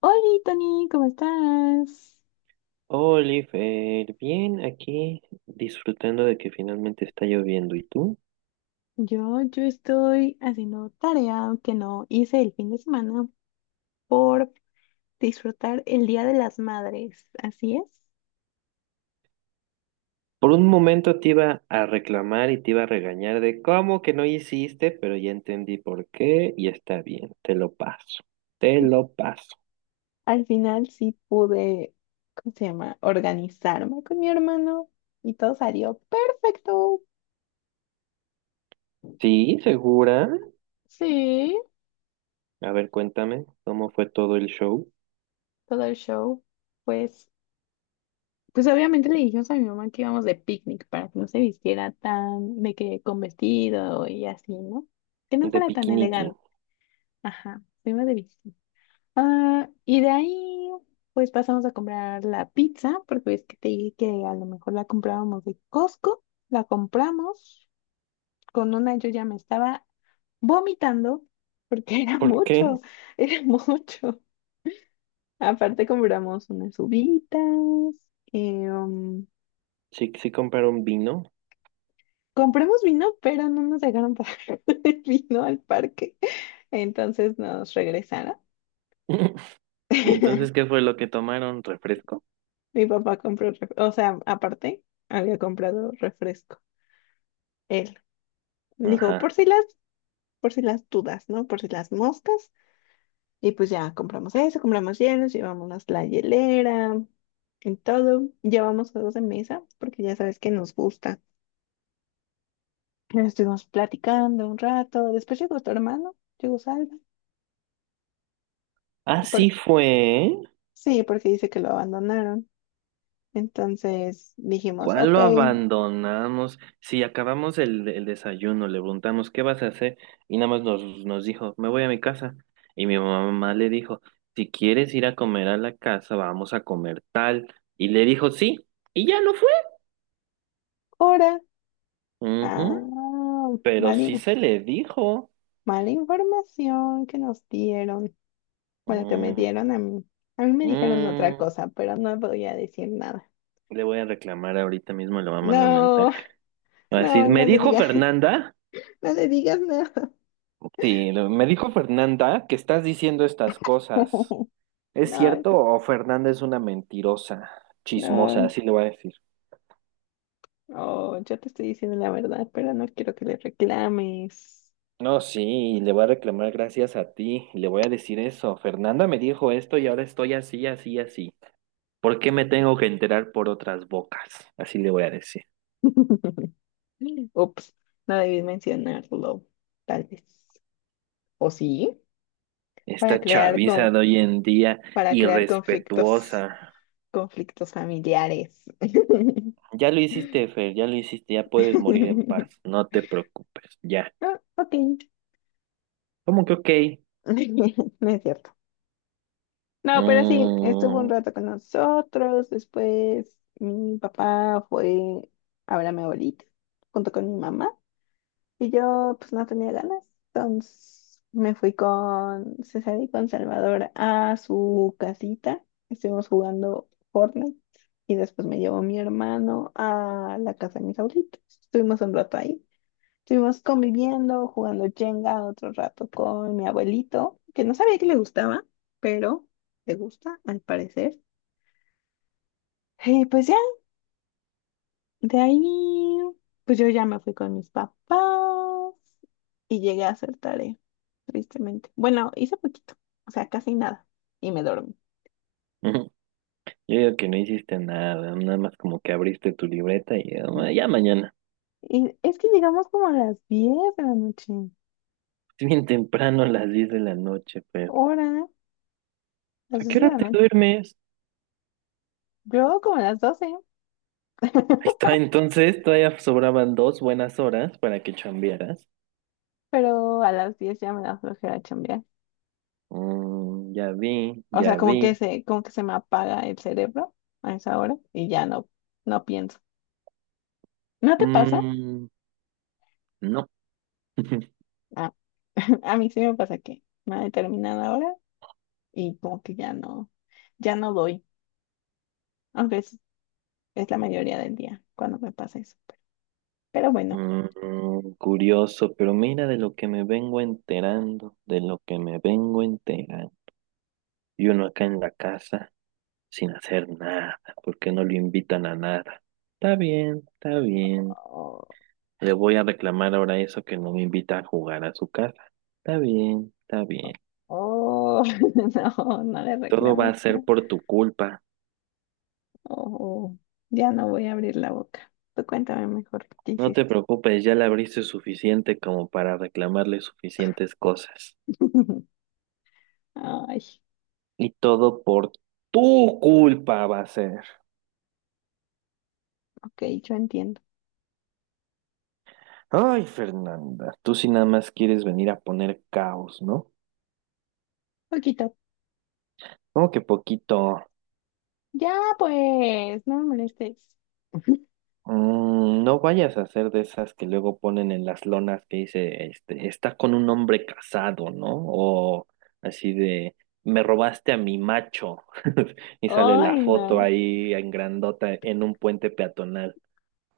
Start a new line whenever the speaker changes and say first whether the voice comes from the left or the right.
left: Hola, Tony, ¿cómo estás?
right: Oliver, bien, aquí disfrutando de que finalmente está lloviendo. ¿Y tú?
left: Yo estoy haciendo tarea que no hice el fin de semana por disfrutar el Día de las Madres. Así es.
right: Por un momento te iba a reclamar y te iba a regañar de cómo que no hiciste, pero ya entendí por qué y está bien, te lo paso, te lo paso.
left: Al final sí pude, ¿cómo se llama? Organizarme con mi hermano y todo salió perfecto.
right: ¿Sí? ¿Segura?
left: Sí,
right: A ver, cuéntame, ¿cómo fue todo el show
left: todo el show. Pues, pues obviamente le dijimos a mi mamá que íbamos de picnic para que no se vistiera tan de que con vestido y así, ¿no? Que no
right: de
left: fuera tan
right: Piquiniqui?
left: elegante. Ajá, fuimos de visita. Ah, y de ahí, pues pasamos a comprar la pizza, porque es que te dije que a lo mejor la comprábamos de Costco. La compramos. Con una yo ya me estaba vomitando, porque era
right: ¿Por qué?
left: mucho, era mucho. Aparte compramos unas uvitas. eh, um,
right: ¿Sí, sí compraron vino?
left: compramos vino, pero no nos dejaron pagar el vino al parque. Entonces nos regresaron.
right: ¿Y entonces qué fue lo que tomaron? ¿Refresco?
left: Mi papá compró, o sea, aparte, había comprado refresco. Él
right: Ajá.
left: dijo, por si las dudas, ¿no? Por si las moscas. Y pues ya compramos eso, compramos hielos, llevamos la hielera y todo. Llevamos juegos de mesa, porque ya sabes que nos gusta. Estuvimos platicando un rato. Después llegó tu hermano, llegó Salva. Por-
right: Así fue.
left: sí, porque dice que lo abandonaron. Entonces dijimos,
right: ¿Cuál
left: ok,
right: lo abandonamos? Si acabamos el desayuno, le preguntamos, ¿qué vas a hacer? Y nada más nos dijo, me voy a mi casa. Y mi mamá le dijo, si quieres ir a comer a la casa, vamos a comer tal. Y le dijo, sí, y ya no fue.
left: ahora.
right: Ujú.
left: Ah,
right: Pero sí
left: vale.
right: se le dijo.
left: Mala información que nos dieron. Bueno, que me
right: Mm,
left: dieron a mí. A mí me dijeron otra
right: mm.
left: cosa, pero no voy a decir nada.
right: Le voy a reclamar ahorita mismo, le va a mandar un
left: No,
right: mensaje. Va a decir,
left: no,
right: me
left: no le
right: dijo
left: digas.
right: Fernanda,
left: No le digas nada.
right: sí, me dijo Fernanda que estás diciendo estas cosas. ¿Es
left: No,
right: cierto o Fernanda es una mentirosa, chismosa?
left: no.
right: Así le voy a decir.
left: Oh, yo te estoy diciendo la verdad, pero no quiero que le reclames.
right: No, sí, le voy a reclamar gracias a ti, le voy a decir eso. Fernanda me dijo esto y ahora estoy así, así, así. ¿Por qué me tengo que enterar por otras bocas? Así le voy a decir.
left: Ups, no debí mencionarlo, tal vez. ¿O sí? Para
right: Esta
left: crear
right: chaviza
left: con,
right: de hoy en día,
left: para crear conflictos,
right: irrespetuosa.
left: conflictos familiares.
right: Ya lo hiciste, Fer, ya lo hiciste, ya puedes morir en paz, no te preocupes, ya.
left: Ah, ok.
right: ¿Cómo que ok?
left: No es cierto. No, pero sí, estuvo un
right: Mm.
left: rato con nosotros. Después mi papá fue a ver a mi abuelita junto con mi mamá. Y yo pues no tenía ganas. Entonces me fui con César y con Salvador a su casita. Estuvimos jugando Fortnite. Y después me llevó mi hermano a la casa de mis abuelitos. Estuvimos un rato ahí. Estuvimos conviviendo, jugando Jenga otro rato con mi abuelito, que no sabía que le gustaba, pero le gusta al parecer. Y pues ya, de ahí, pues yo ya me fui con mis papás y llegué a hacer tarea, tristemente. Bueno, hice poquito, o sea, casi nada, y me dormí.
right: Yo digo que no hiciste nada, nada más como que abriste tu libreta y ya, ya mañana.
left: Y es que llegamos como a las 10 de la noche,
right: Es bien temprano, a las 10 de la noche, pero
left: hora, las
right: ¿a
left: 10
right: qué
left: de
right: hora
left: la
right: te
left: noche,
right: duermes?
left: yo como a las 12.
right: Ahí está, entonces todavía sobraban 2 buenas horas para que chambearas.
left: Pero a las 10 ya me da flojera.
right: Mm, ya vi,
left: O sea,
right: ya
left: como
right: vi.
left: que se, como que se me apaga el cerebro a esa hora y ya no pienso. ¿No te pasa?
right: Mm, no.
left: Ah, a mí sí me pasa que una determinada hora y como que ya no doy, aunque es la mayoría del día cuando me pasa eso. Pero bueno,
right: Curioso, pero mira de lo que me vengo enterando, de lo que me vengo enterando. Y uno acá en la casa, sin hacer nada, porque no lo invitan a nada. Está bien, está bien.
left: oh,
right: Le voy a reclamar ahora eso que no me invita a jugar a su casa. Está bien, está bien.
left: oh, no, no le
right: Todo va
left: reclames.
right: a ser
left: ¿No?
right: por tu culpa.
left: Oh, ya no voy a abrir la boca. Tú cuéntame mejor qué
right: No te
left: hiciste.
right: preocupes, ya le abriste suficiente como para reclamarle suficientes cosas.
left: Ay,
right: Y todo por tu culpa va a ser.
left: ok, yo entiendo.
right: Ay, Fernanda, tú sí nada más quieres venir a poner caos, ¿no?
left: Poquito.
right: Como que poquito.
left: Ya, pues, no me molestes.
right: No vayas a hacer de esas que luego ponen en las lonas que dice, este, está con un hombre casado, ¿no? O así de, me robaste a mi macho. Y sale la
left: Ay,
right: foto
left: no.
right: ahí en grandota en un puente peatonal.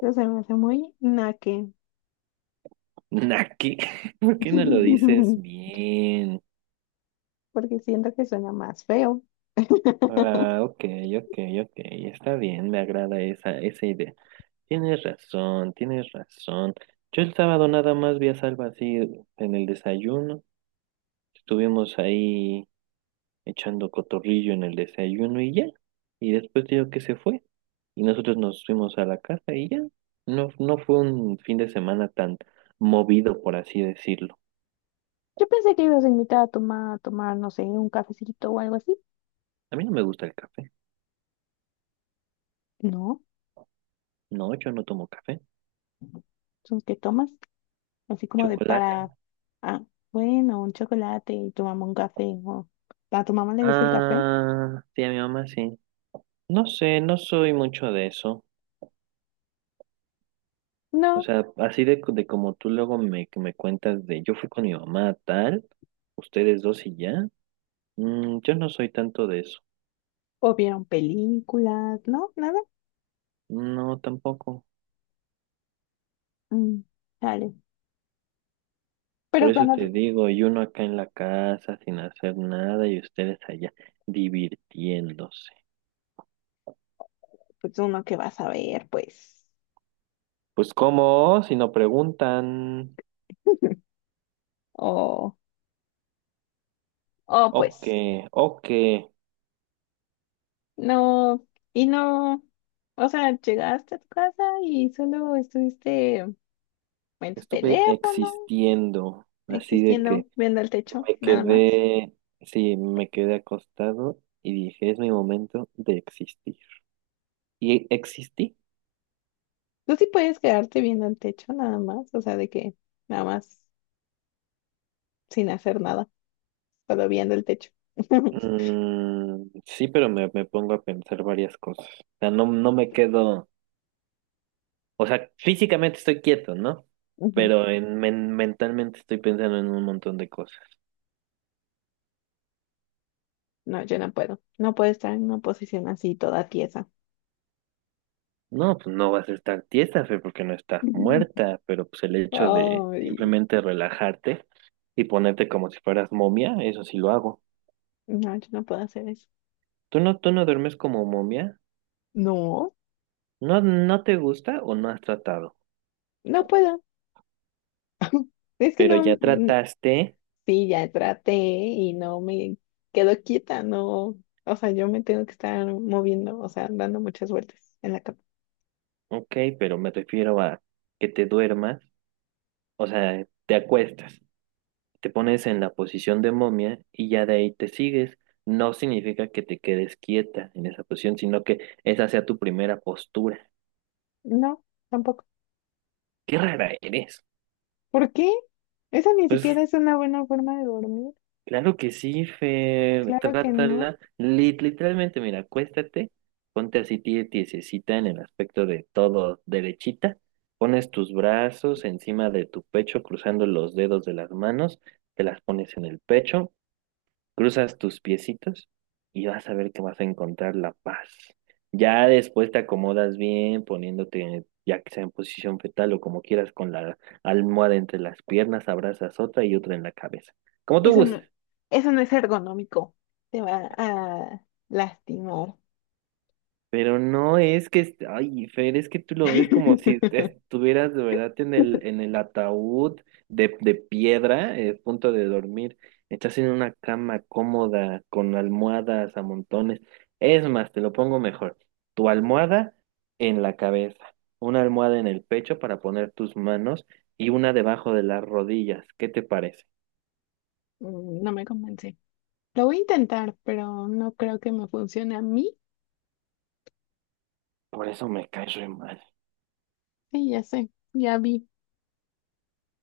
left: Eso se me hace muy naque.
right: Naki, ¿por qué no lo dices bien?
left: Porque siento que suena más feo.
right: Ah, ok, ok, ok, está bien, me agrada esa idea. Tienes razón, tienes razón. Yo el sábado nada más vi a Salva así en el desayuno. Estuvimos ahí echando cotorrillo en el desayuno y ya. Y después digo que se fue. Y nosotros nos fuimos a la casa y ya. No, no fue un fin de semana tan movido, por así decirlo.
left: Yo pensé que ibas a invitar a tomar, no sé, un cafecito o algo así.
right: A mí no me gusta el café.
left: No,
right: No, yo no tomo café.
left: son que tomas, así como de
right: Chocolate.
left: para, ah, bueno, un chocolate y tomamos un café. O, ¿a tu mamá le gusta el café?
right: Ah, sí, a mi mamá sí. No sé, no soy mucho de eso. O
left: No.
right: sea, así de como tú luego me, que me cuentas de yo fui con mi mamá a tal, ustedes dos y ya. Yo no soy tanto de eso.
left: O vieron películas, ¿no? Nada.
right: No, tampoco.
left: Mm, dale.
right: Por
left: Pero
right: eso
left: cuando,
right: te digo, y uno acá en la casa sin hacer nada y ustedes allá divirtiéndose.
left: pues uno que va a ver pues.
right: Pues cómo, si no preguntan,
left: O, o
right: ok,
left: pues,
right: ok,
left: no, y no, o sea, llegaste a tu casa y solo estuviste en tu
right: estuve
left: teléfono,
right: existiendo, así de
left: existiendo,
right: que
left: viendo el techo,
right: me
left: nada más.
right: quedé, sí, me quedé acostado y dije, es mi momento de existir. ¿Y existí?
left: Tú sí puedes quedarte viendo el techo, nada más, o sea, de que nada más, sin hacer nada, solo viendo el techo.
right: Sí, pero me pongo a pensar varias cosas. O sea, no, no me quedo... O sea, físicamente estoy quieto, ¿no?
left: Ujú.
right: Pero mentalmente estoy pensando en un montón de cosas.
left: No, yo no puedo estar en una posición así toda tiesa.
right: No, pues no vas a estar tiesa, Fer, porque no estás muerta, pero pues el hecho de
left: Ay,
right: simplemente relajarte y ponerte como si fueras momia, eso sí lo hago.
left: no, yo no puedo hacer eso.
right: ¿Tú no duermes como momia?
left: No,
right: ¿No, no te gusta o no has tratado?
left: no puedo. Es que
right: Pero ya
left: no.
right: trataste,
left: Sí, ya traté y no me quedo quieta, no, o sea, yo me tengo que estar moviendo, o sea, dando muchas vueltas en la cama.
right: ok, pero me refiero a que te duermas, o sea, te acuestas. Te pones en la posición de momia y ya de ahí te sigues. No significa que te quedes quieta en esa posición, sino que esa sea tu primera postura.
left: No, tampoco.
right: Qué rara eres.
left: ¿Por qué? Esa ni
right: Pues
left: siquiera es una buena forma de dormir.
right: claro que sí, Fer,
left: Claro que no.
right: trátala. Literalmente, mira, acuéstate, ponte así tiesecita en el aspecto de todo derechita, pones tus brazos encima de tu pecho, cruzando los dedos de las manos, te las pones en el pecho. Cruzas tus piecitos y vas a ver que vas a encontrar la paz. Ya después te acomodas bien, poniéndote, ya que sea en posición fetal o como quieras, con la almohada entre las piernas, abrazas otra y otra en la cabeza. Como tú
left: Eso no,
right: gustes.
left: eso no es ergonómico. Te va a lastimar.
right: Pero no es que, ay, Fer, es que tú lo ves como si estuvieras de verdad en el ataúd de piedra, punto de dormir. Estás en una cama cómoda, con almohadas a montones. Es más, te lo pongo mejor. Tu almohada en la cabeza, una almohada en el pecho para poner tus manos y una debajo de las rodillas. ¿Qué te parece?
left: Mm, no me convence. Lo voy a intentar, pero no creo que me funcione a mí.
right: Por eso me caes re mal.
left: Sí, ya sé, ya vi.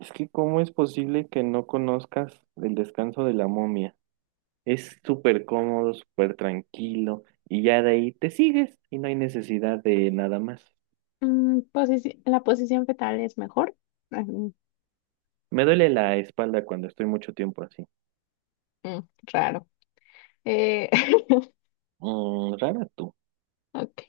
right: Es que, ¿cómo es posible que no conozcas el descanso de la momia? Es súper cómodo, súper tranquilo y ya de ahí te sigues y no hay necesidad de nada más.
left: Mm, la posición fetal es mejor. Ah,
right: Me duele la espalda cuando estoy mucho tiempo así.
left: mm, raro. Eh,
right: Rara tú.
left: ok.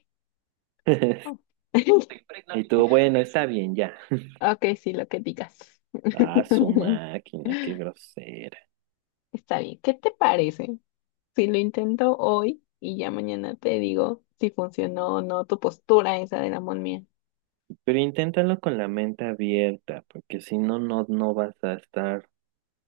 left: Oh.
right: Y tú, bueno, está bien, ya.
left: Ok, sí, lo que digas.
right: Ah, su máquina, qué grosera.
left: Está bien. ¿Qué te parece si lo intento hoy y ya mañana te digo si funcionó o no tu postura esa de la momia?
right: Pero inténtalo con la mente abierta, porque si no, no, no vas a estar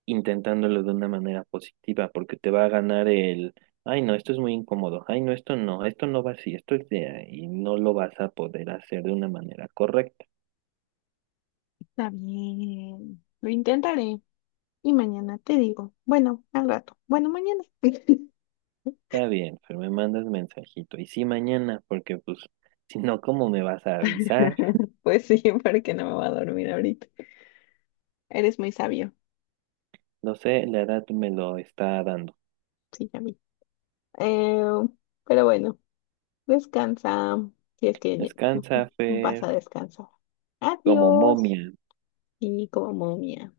right: intentándolo de una manera positiva, porque te va a ganar el, ay no, esto es muy incómodo, ay no, esto no, esto no va así, esto es de, y no lo vas a poder hacer de una manera correcta.
left: Está bien. Lo intentaré y mañana te digo. Bueno, al rato. Bueno, mañana.
right: Está bien, pero me mandas mensajito, y sí mañana, porque pues, si no, ¿cómo me vas a avisar?
left: Pues sí, porque no me voy a dormir ahorita. Eres muy sabio.
right: No sé, la edad me lo está dando.
left: Sí, ya vi. Eh, pero bueno. Descansa, si es que
right: Descansa,
left: vas
right: Fer,
left: a descansar.
right: como
left: Adiós.
right: momia.
left: Y como momia.